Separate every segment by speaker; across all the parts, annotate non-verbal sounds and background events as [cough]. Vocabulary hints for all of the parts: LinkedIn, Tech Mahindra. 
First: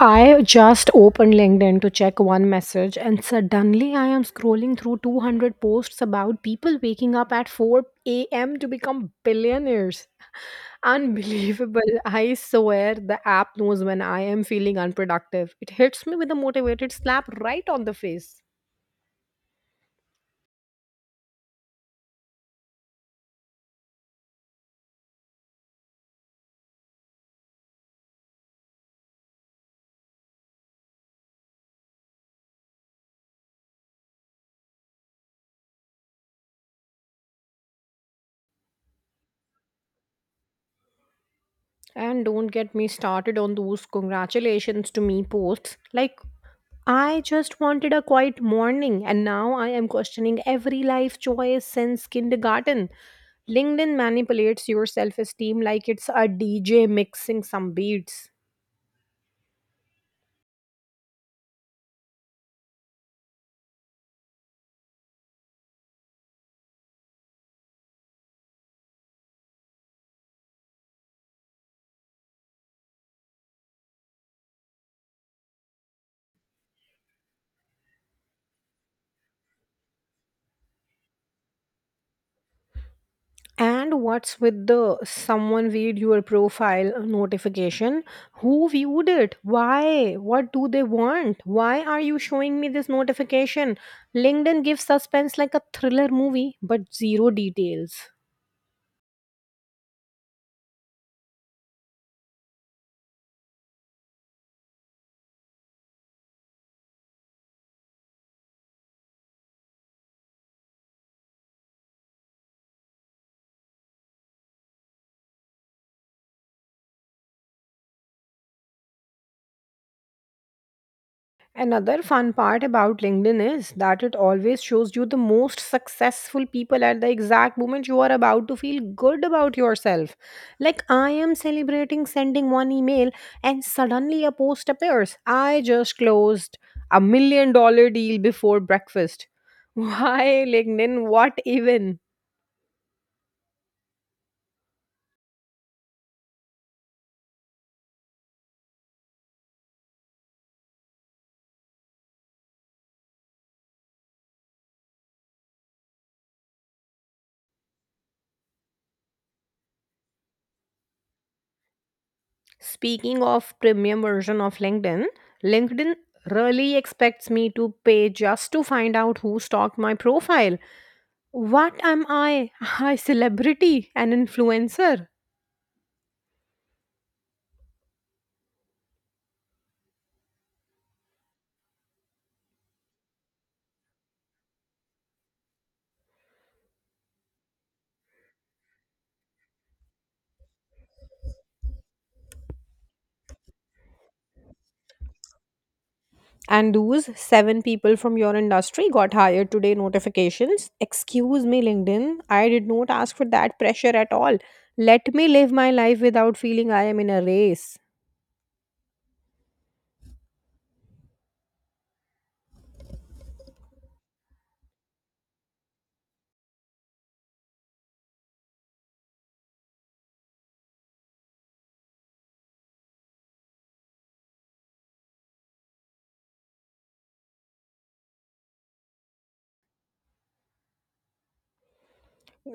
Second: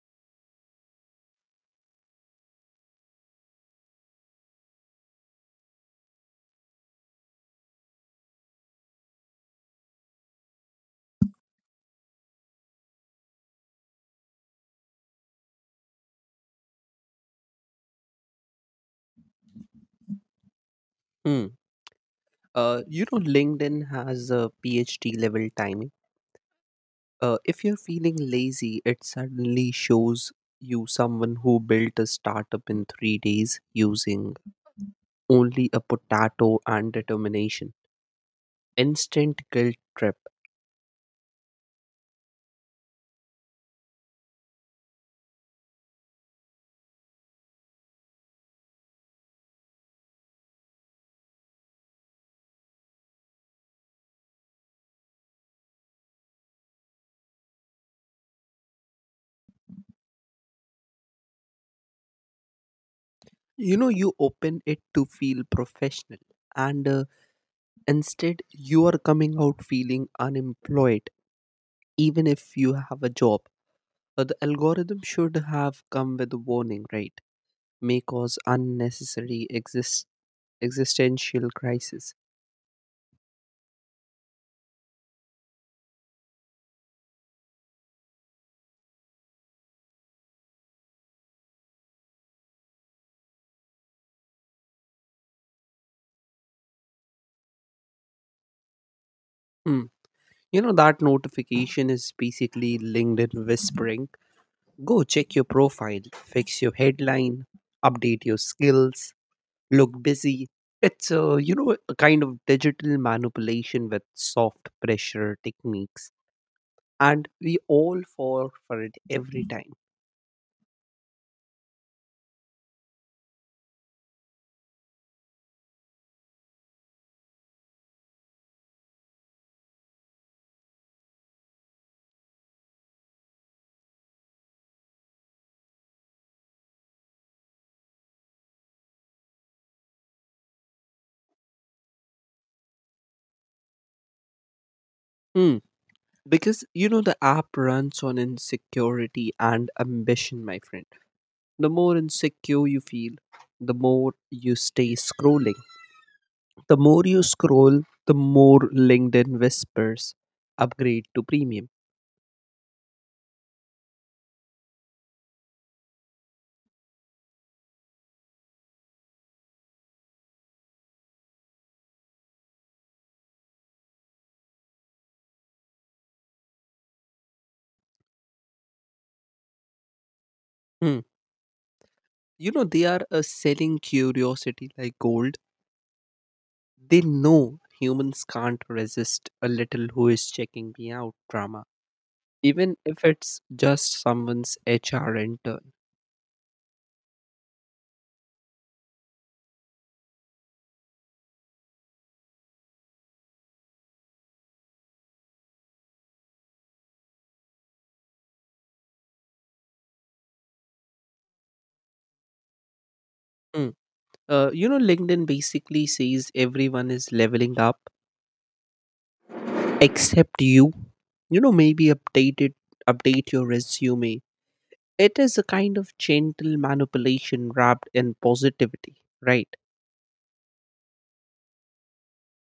Speaker 1: I just opened LinkedIn to check one message, and suddenly I am scrolling through 200 posts about people waking up at 4 a.m. to become billionaires. Unbelievable. I swear the app knows when I am feeling unproductive. It hits me with a motivated slap right on the face.
Speaker 2: Mm. LinkedIn has a PhD level timing. If you're feeling lazy, it suddenly shows you someone who built a startup in 3 days using only a potato and determination. Instant guilt trip.
Speaker 1: And don't get me started on those congratulations to me posts. Like, I just wanted a quiet morning, and now I am questioning every life choice since kindergarten. LinkedIn manipulates your self esteem like it's a DJ mixing some beats.
Speaker 2: You know, you open it to feel professional, and instead, you are coming out feeling unemployed, even if you have a job. The algorithm should have come with a warning, right? May cause unnecessary existential crisis.
Speaker 1: And what's with the someone viewed your profile notification? Who viewed it? Why? What do they want? Why are you showing me this notification? LinkedIn gives suspense like a thriller movie, but zero details.
Speaker 2: Hmm. You know, that notification is basically LinkedIn whispering, go check your profile, fix your headline, update your skills, look busy. It's a kind of digital manipulation with soft pressure techniques. And we all fall for it every time.
Speaker 1: Another fun part about LinkedIn is that it always shows you the most successful people at the exact moment you are about to feel good about yourself. Like, I am celebrating sending one email, and suddenly a post appears. I just closed a $1 million deal before breakfast. [laughs] Why LinkedIn? What even?
Speaker 2: Hmm. Because you know the app runs on insecurity and ambition, my friend. The more insecure you feel, the more you stay scrolling. The more you scroll, the more LinkedIn whispers, upgrade to premium.
Speaker 1: Speaking of premium version of LinkedIn, LinkedIn really expects me to pay just to find out who stalked my profile. What am I? [laughs] I celebrity, an influencer.
Speaker 2: Hmm. You know, they are a selling curiosity like gold. They know humans can't resist a little who is checking me out drama, even if it's just someone's HR intern.
Speaker 1: And those seven people from your industry got hired today notifications. Excuse me, LinkedIn. I did not ask for that pressure at all. Let me live my life without feeling I am in a race.
Speaker 2: Hmm. LinkedIn basically says everyone is leveling up except you. You know, maybe update it, update your resume. It is a kind of gentle manipulation wrapped in positivity, right?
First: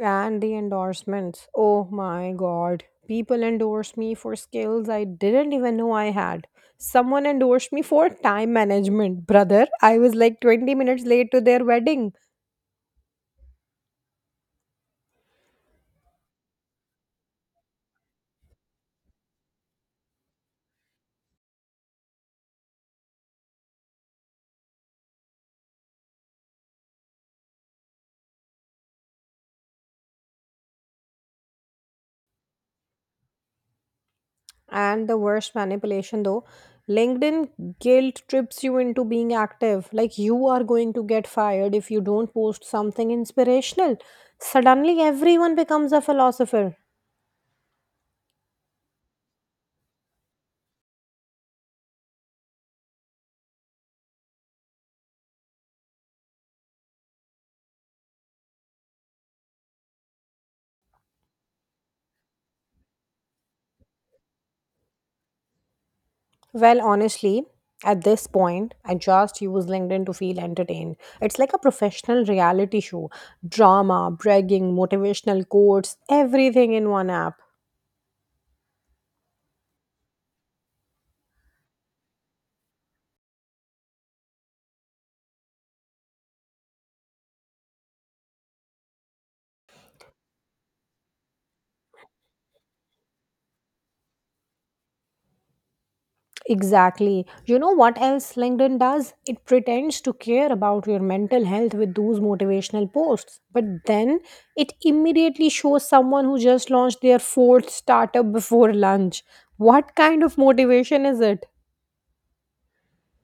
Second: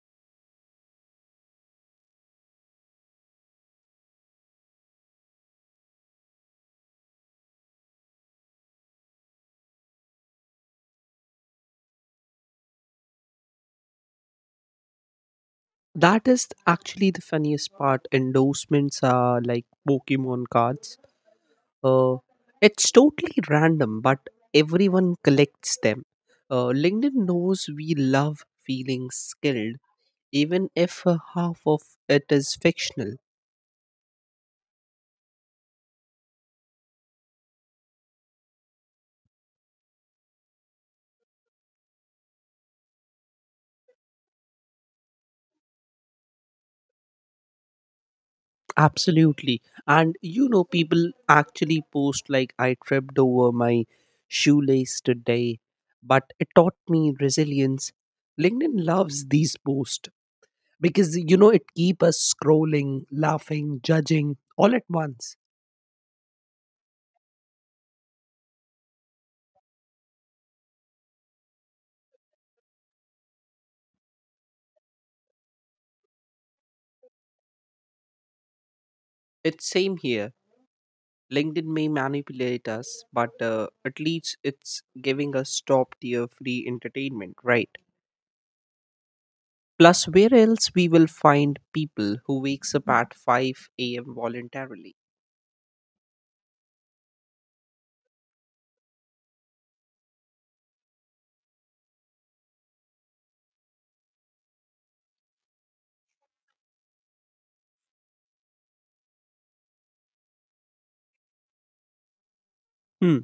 Speaker 1: And the endorsements. Oh my god. People endorse me for skills I didn't even know I had. Someone endorsed me for time management, brother. I was like 20 minutes late to their wedding.
Speaker 2: That is actually the funniest part. Endorsements are like Pokemon cards. uh, it's totally random, but everyone collects them. LinkedIn knows we love feeling skilled, even if half of it is fictional.
Speaker 1: And the worst manipulation though, LinkedIn guilt trips you into being active like you are going to get fired if you don't post something inspirational. Suddenly everyone becomes a philosopher.
Speaker 2: Absolutely. And you know, people actually post like, I tripped over my shoelace today, but it taught me resilience. LinkedIn loves these posts because, you know, it keep us scrolling, laughing, judging all at once.
Speaker 1: Well, honestly, at this point I just use LinkedIn to feel entertained. It's like a professional reality show, drama, bragging, motivational quotes, everything in one app.
Speaker 2: It's same here. LinkedIn may manipulate us, but at least it's giving us top tier free entertainment, right? Plus, where else we will find people who wakes up at 5 a.m. voluntarily?
Speaker 1: Exactly. You know what else LinkedIn does? It pretends to care about your mental health with those motivational posts. But then it immediately shows someone who just launched their fourth startup before lunch. What kind of motivation is it?
Speaker 2: Hmm.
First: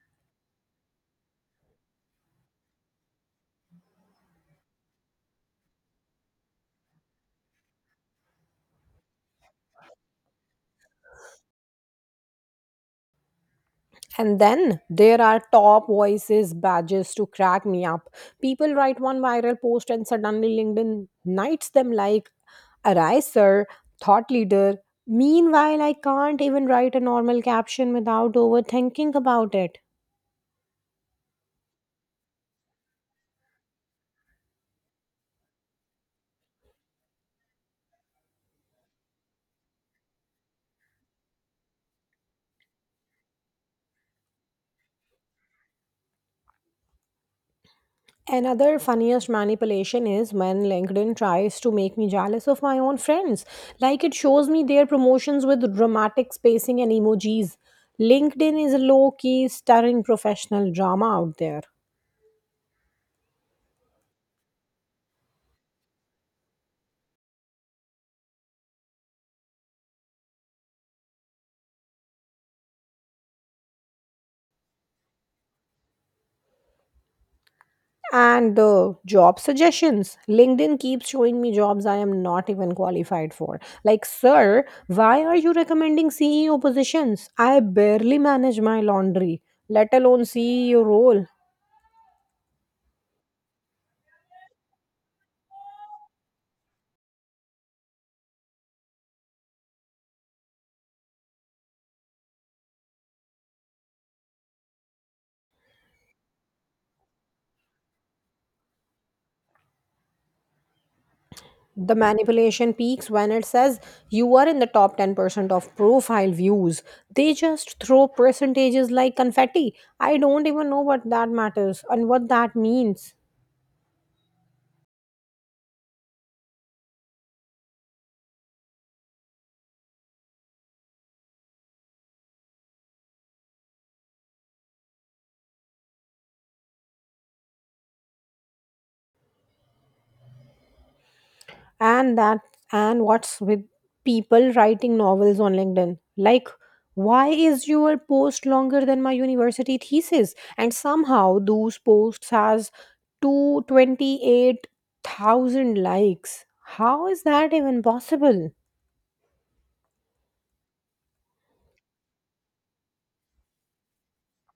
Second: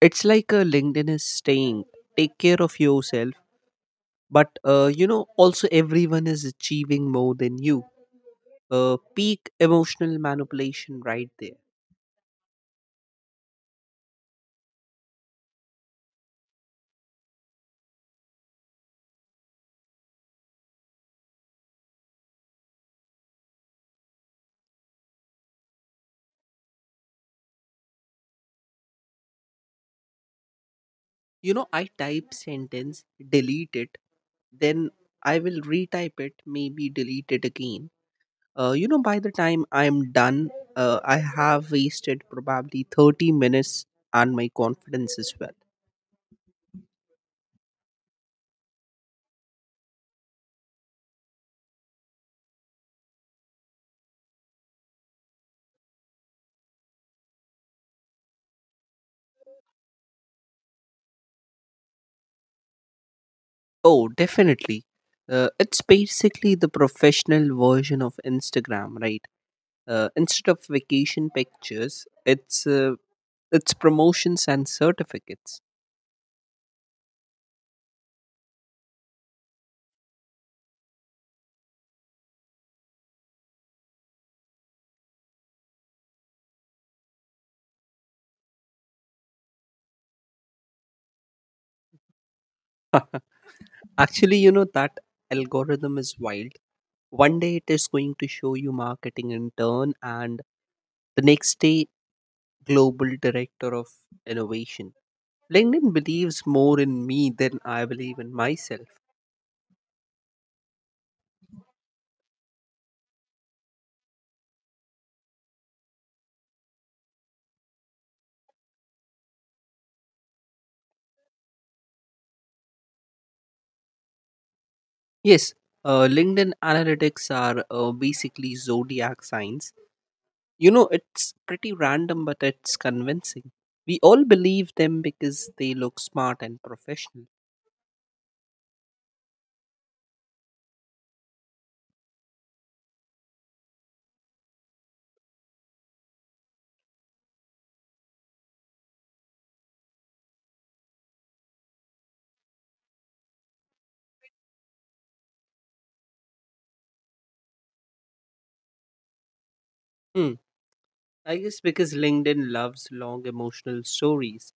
Speaker 2: It's like a LinkedIn is staying, take care of yourself, but you know, also everyone is achieving more than you. Peak emotional manipulation right there.
Speaker 1: And then there are top voices badges to crack me up. People write one viral post and suddenly LinkedIn knights them like, arise, sir, thought leader. Meanwhile, I can't even write a normal caption without overthinking about it.
Speaker 2: You know, I type sentence, delete it, then I will retype it, maybe delete it again. By the time I'm done, I have wasted probably 30 minutes and my confidence as well.
Speaker 1: Another funniest manipulation is when LinkedIn tries to make me jealous of my own friends. Like it shows me their promotions with dramatic spacing and emojis. LinkedIn is a low key, stirring professional drama out there.
Speaker 2: Oh, definitely. It's basically the professional version of Instagram, right? Instead of vacation pictures, it's promotions and certificates.
Speaker 1: And the job suggestions. LinkedIn keeps showing me jobs I am not even qualified for. Like, sir, why are you recommending CEO positions? I barely manage my laundry, let alone CEO role.
Speaker 2: [laughs] Actually, you know, that algorithm is wild. One day it is going to show you marketing intern, and the next day, global director of innovation. LinkedIn believes more in me than I believe in myself.
Speaker 1: The manipulation peaks when it says you are in the top 10% of profile views. They just throw percentages like confetti. I don't even know what that matters and what that means.
Speaker 2: Yes, LinkedIn analytics are basically zodiac signs. You know, it's pretty random, but it's convincing. We all believe them because they look smart and professional.
Speaker 1: and that and what's with people writing novels on LinkedIn? Like, why is your post longer than my university thesis, and somehow those posts has 228,000 likes? How is that even possible?
Speaker 2: Hmm. I guess because LinkedIn loves long emotional stories.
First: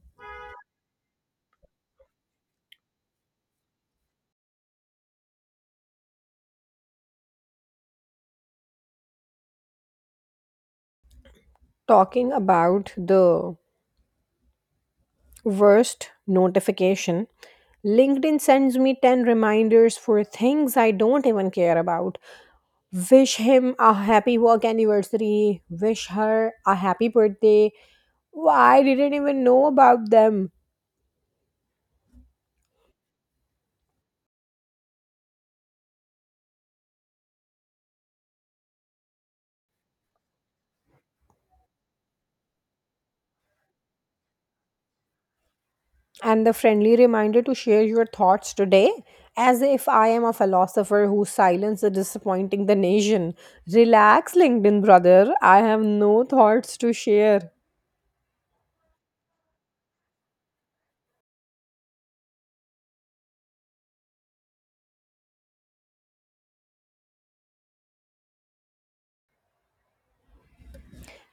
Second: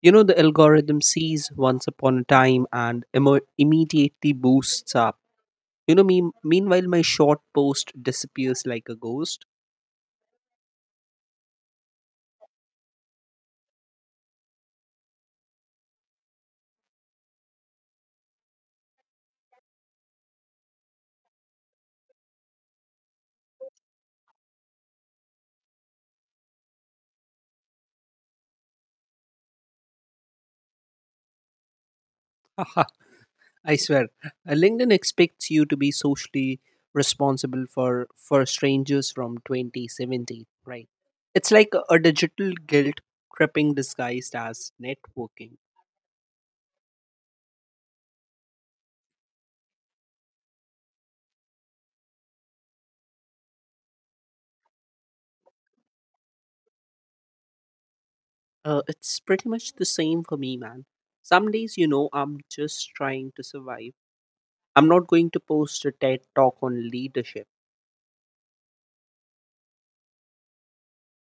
Speaker 2: You know, the algorithm sees once upon a time and immediately boosts up. You know, meanwhile, my short post disappears like a ghost.
Speaker 1: Talking about the worst notification, LinkedIn sends me 10 reminders for things I don't even care about. Wish him a happy work anniversary, wish her a happy birthday. Wow, I didn't even know about them.
Speaker 2: [laughs] Haha, I swear. LinkedIn expects you to be socially responsible for strangers from 2017, right? It's like a digital guilt tripping disguised as networking.
Speaker 1: And the friendly reminder to share your thoughts today, as if I am a philosopher who silenced the disappointing the nation. Relax, LinkedIn brother. I have no thoughts to share.
Speaker 2: It's pretty much the same for me, man. Some days, you know, I'm just trying to survive. I'm not going to post a TED talk on leadership.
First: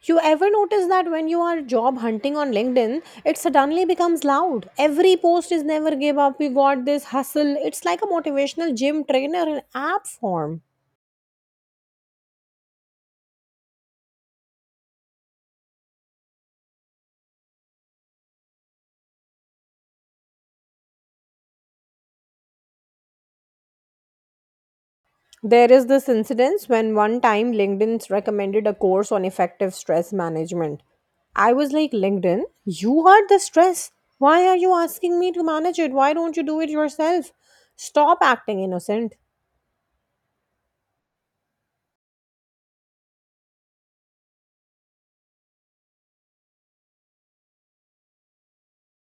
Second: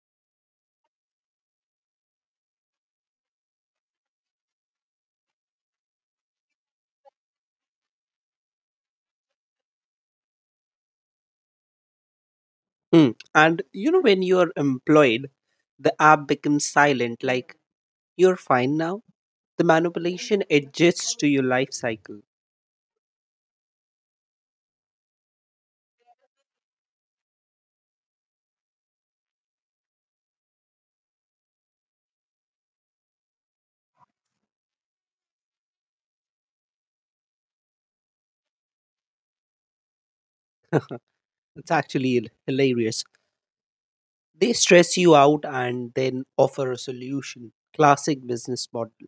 Speaker 1: You ever notice that when you are job hunting on LinkedIn, it suddenly becomes loud. Every post is never give up, we got this hustle. It's like a motivational gym trainer in app form.
Speaker 2: Hmm. And, you know, when you're employed, the app becomes silent, like, you're fine now. The manipulation adjusts to your life cycle.
Speaker 1: There is this incident when one time LinkedIn recommended a course on effective stress management. I was like, LinkedIn, you are the stress. Why are you asking me to manage it? Why don't you do it yourself? Stop acting innocent.
Speaker 2: It's actually hilarious. They stress you out and then offer a solution. Classic business model.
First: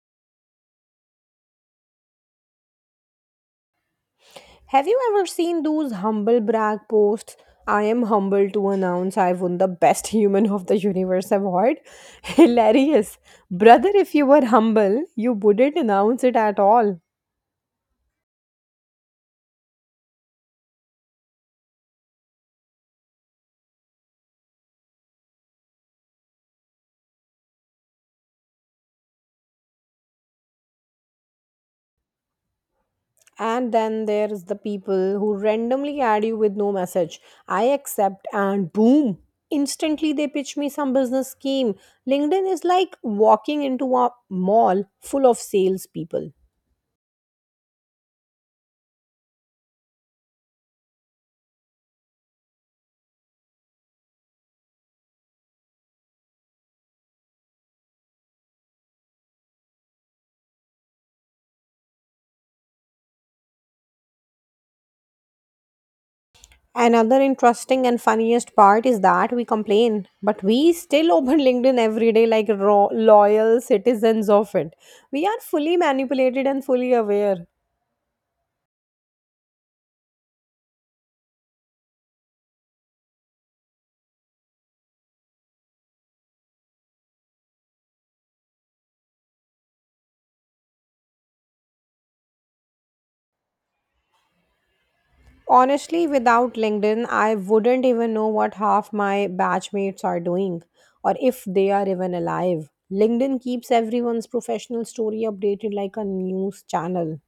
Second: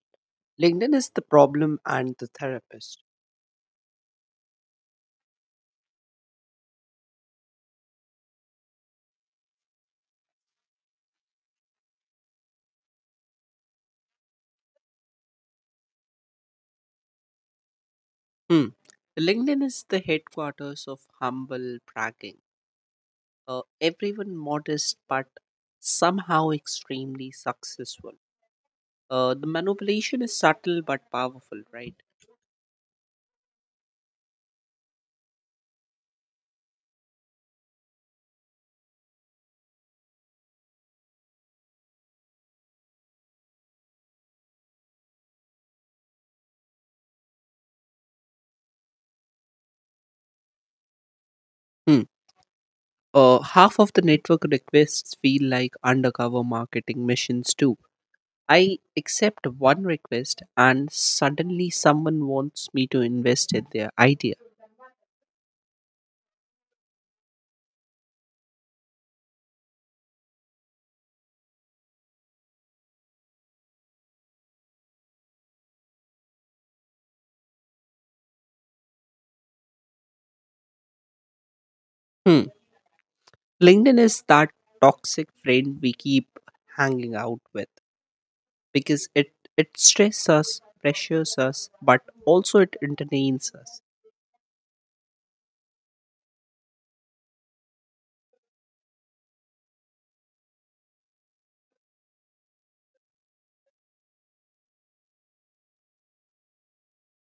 Speaker 2: LinkedIn is the problem and the therapist.
Speaker 1: Have you ever seen those humble brag posts? I am humbled to announce I won the Best [laughs] Human of the Universe award. [laughs] Hilarious. Brother, if you were humble, you wouldn't announce it at all.
Speaker 2: Hmm. LinkedIn is the headquarters of humble bragging. Everyone modest but somehow extremely successful. The manipulation is subtle but powerful, right?
Speaker 1: And then there's the people who randomly add you with no message. I accept, and boom, instantly they pitch me some business scheme. LinkedIn is like walking into a mall full of salespeople.
Speaker 2: Hmm. Half of the network requests feel like undercover marketing missions too. I accept one request and suddenly someone wants me to invest in their idea.
Speaker 1: Another interesting and funniest part is that we complain, but we still open [laughs] LinkedIn every day like loyal citizens of it. We are fully manipulated and fully aware.
Speaker 2: Hmm. LinkedIn is that toxic friend we keep hanging out with, because it stresses us, pressures us, but also it entertains us.
Speaker 1: Honestly, without LinkedIn, I wouldn't even know what half my batchmates are doing or if they are even alive. LinkedIn keeps everyone's professional story updated like a news channel.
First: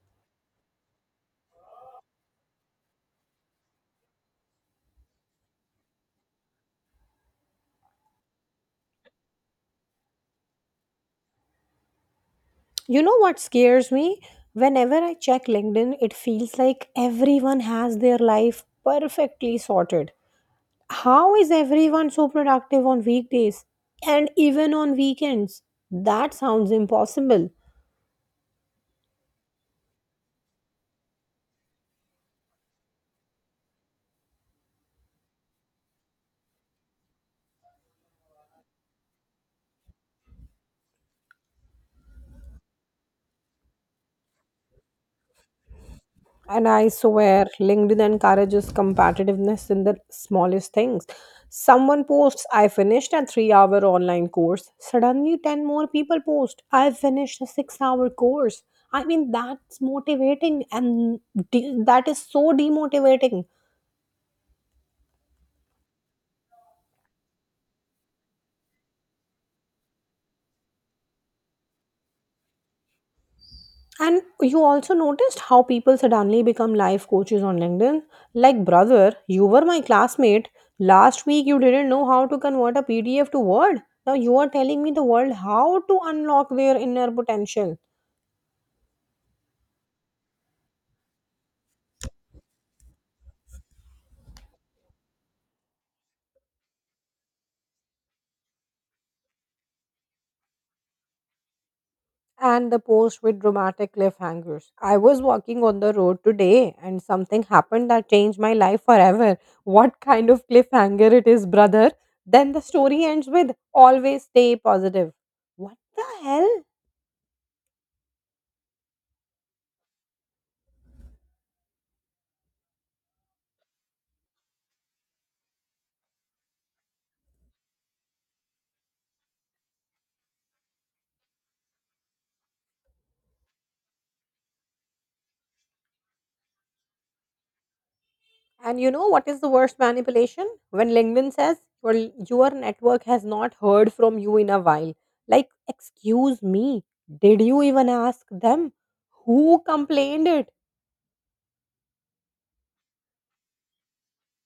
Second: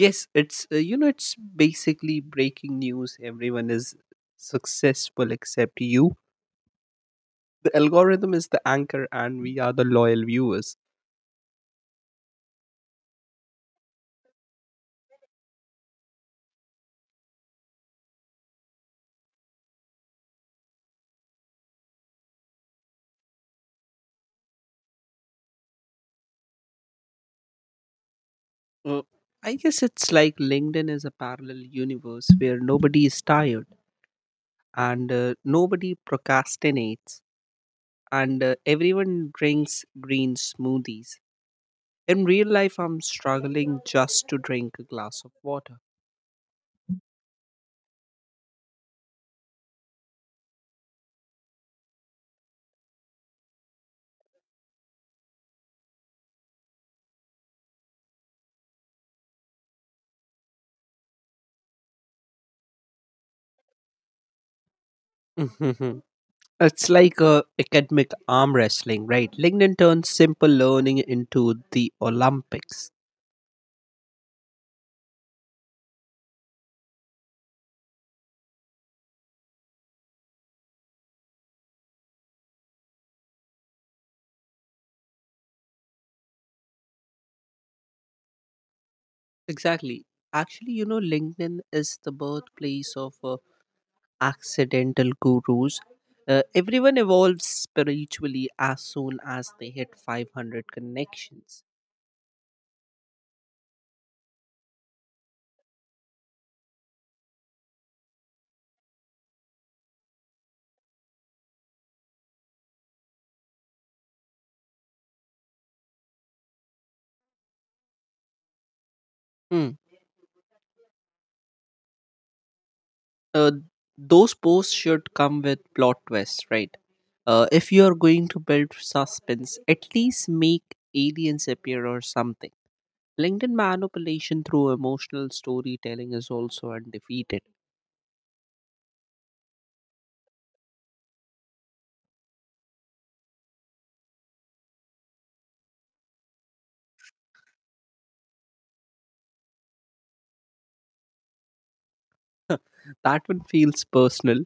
Speaker 2: Yes, it's you know it's basically breaking news, everyone is successful except you. The algorithm is the anchor and we are the loyal viewers.
Speaker 1: You know what scares me? Whenever I check LinkedIn, it feels like everyone has their life perfectly sorted. How is everyone so productive on weekdays and even on weekends? That sounds impossible.
Speaker 2: Uh, I guess it's like LinkedIn is a parallel universe where nobody is tired, and nobody procrastinates, and everyone drinks green smoothies. In real life, I'm struggling just to drink a glass of water.
Speaker 1: And I swear, LinkedIn encourages competitiveness in the smallest things. Someone posts, I finished a 3 hour online course. Suddenly, 10 more people post, I finished a 6 hour course. I mean, that's motivating and that is so demotivating.
Speaker 2: Mhm. It's like a academic arm wrestling, right? LinkedIn turns simple learning into the Olympics.
Speaker 1: And you also noticed how people suddenly become life coaches on LinkedIn? Like, brother, you were my classmate. Last week, you didn't know how to convert a PDF to Word. Now, you are telling me the world how to unlock their inner potential.
Speaker 2: Exactly. Actually, you know, LinkedIn is the birthplace of accidental gurus. Everyone evolves spiritually as soon as they hit 500 connections.
Speaker 1: And the post with dramatic cliffhangers. I was walking on the road today and something happened that changed my life forever. What kind of cliffhanger it is, brother? Then the story ends with always stay positive. What the hell?
Speaker 2: Hmm. Uh, those posts should come with plot twists, right? If you are going to build suspense, at least make aliens appear or something. LinkedIn manipulation through emotional storytelling is also undefeated.
Speaker 1: And you know what is the worst manipulation? When LinkedIn says, well, your network has not heard from you in a while. Like, excuse me, did you even ask them? Who complained it?
Speaker 2: [laughs] That one feels personal.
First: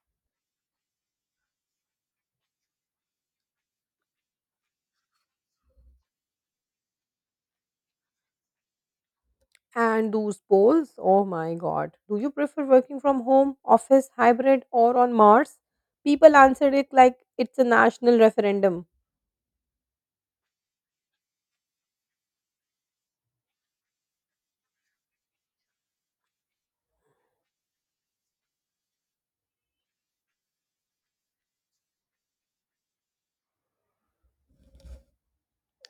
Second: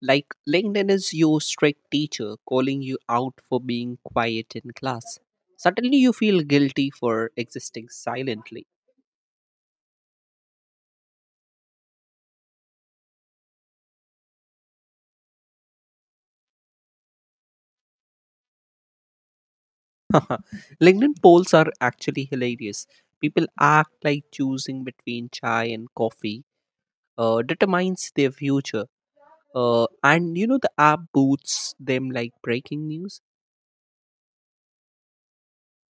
Speaker 2: Like LinkedIn is your strict teacher calling you out for being quiet in class. Suddenly you feel guilty for existing silently.
Speaker 1: And those polls, oh my god. Do you prefer working from home, office, hybrid, or on Mars? People answered it like it's a national referendum.
Speaker 2: [laughs] LinkedIn polls are actually hilarious. People act like choosing between chai and coffee determines their future. And you know, the app boots them like breaking news.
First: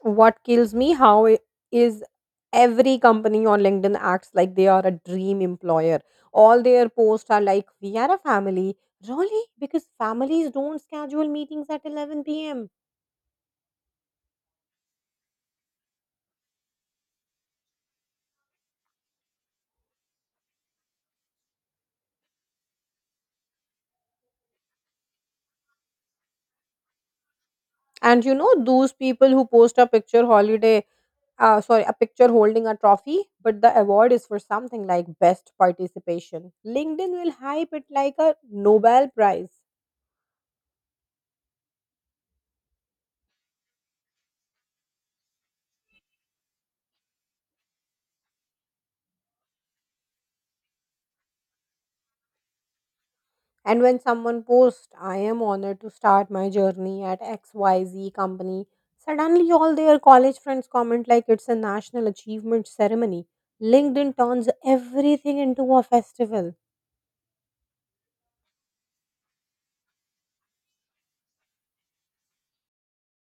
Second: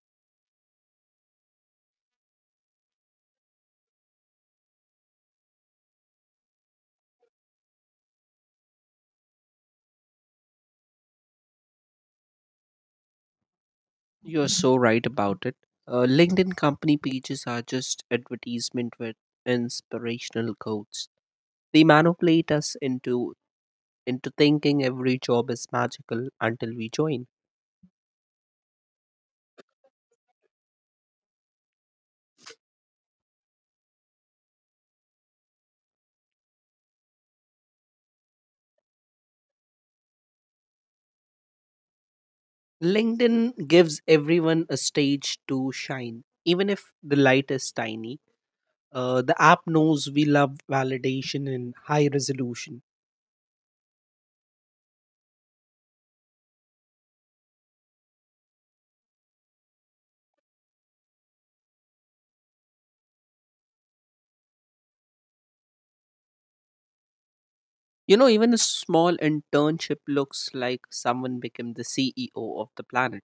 Speaker 1: What kills me how it is, every company on LinkedIn acts like they are a dream employer. All their posts are like, we are a family. Really? Because families don't schedule meetings at 11 p.m.
Speaker 2: You're so right about it. LinkedIn company pages are just advertisement with inspirational quotes. They manipulate us into thinking every job is magical until we join.
Speaker 1: And you know those people who post a picture holiday, sorry, a picture holding a trophy, but the award is for something like best participation, LinkedIn will hype it like a Nobel Prize.
Speaker 2: LinkedIn gives everyone a stage to shine, even if the light is tiny. The app knows we love validation in high resolution.
Speaker 1: And when someone posts, I am honored to start my journey at XYZ company, suddenly all their college friends comment like it's a national achievement ceremony. LinkedIn turns everything into a festival.
Speaker 2: You know, even a small internship looks like someone became the CEO of the planet.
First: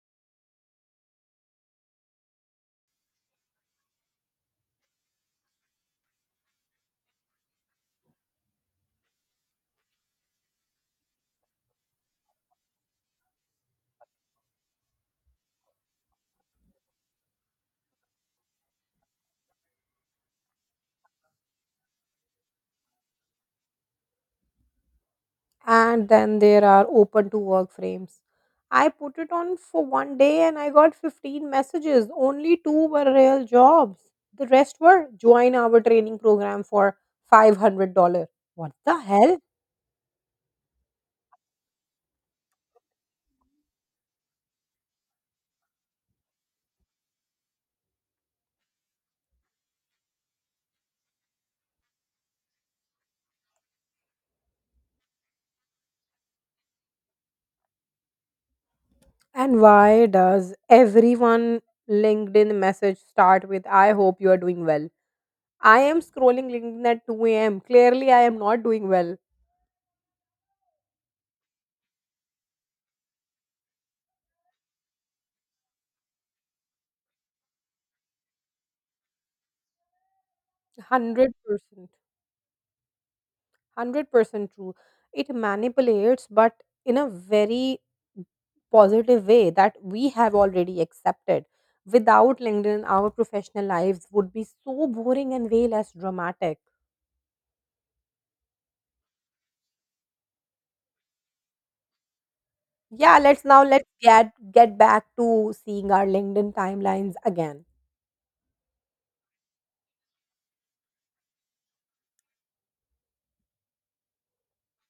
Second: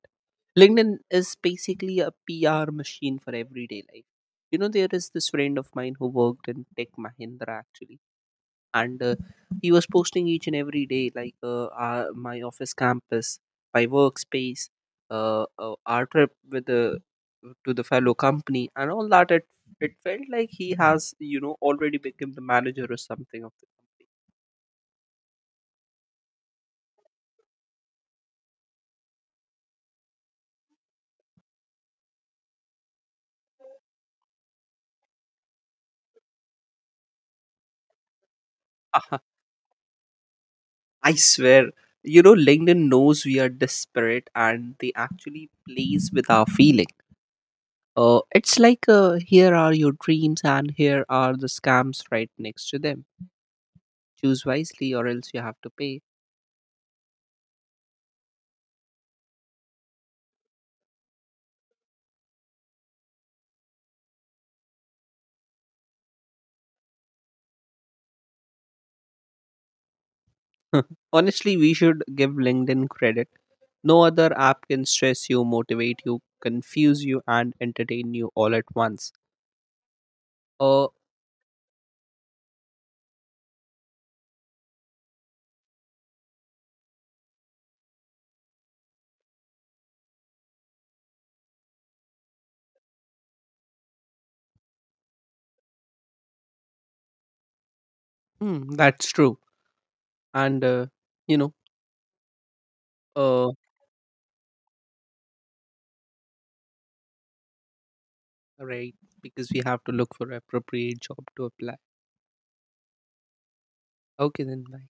Speaker 2: LinkedIn is basically a PR machine for everyday life. You know, there is this friend of mine who worked in Tech Mahindra actually, and he was posting each and every day, like my office campus, my workspace, our trip with the to the fellow company, and all that. It felt like he has, you know, already become the manager or something of the company.
Speaker 1: And then there are open to work frames. I put it on for one day and I got 15 messages. Only two were real jobs. The rest were join our training program for $500. What the
Speaker 2: Ah,
Speaker 1: hell?
Speaker 2: I swear, you know, LinkedIn knows we are desperate and they actually plays with our feeling. It's like here are your dreams and here are the scams right next to them. Choose wisely or else you have to pay.
Speaker 1: And why does everyone LinkedIn message start with I hope you are doing well? I am scrolling LinkedIn at 2 a.m. Clearly, I am not doing well.
Speaker 2: [laughs] Honestly, we should give LinkedIn credit. No other app can stress you, motivate you, confuse you, and entertain you all at once. Uh,
Speaker 1: 100%. 100% true. It manipulates, but in a very positive way that we have already accepted. Without LinkedIn, our professional lives would be so boring and way less dramatic.
Speaker 2: that's true. And, you know,
Speaker 1: Yeah, let's
Speaker 2: uh,
Speaker 1: now let's get back to seeing our LinkedIn timelines again.
Speaker 2: right, because we have to look for appropriate job to apply. Okay, then bye.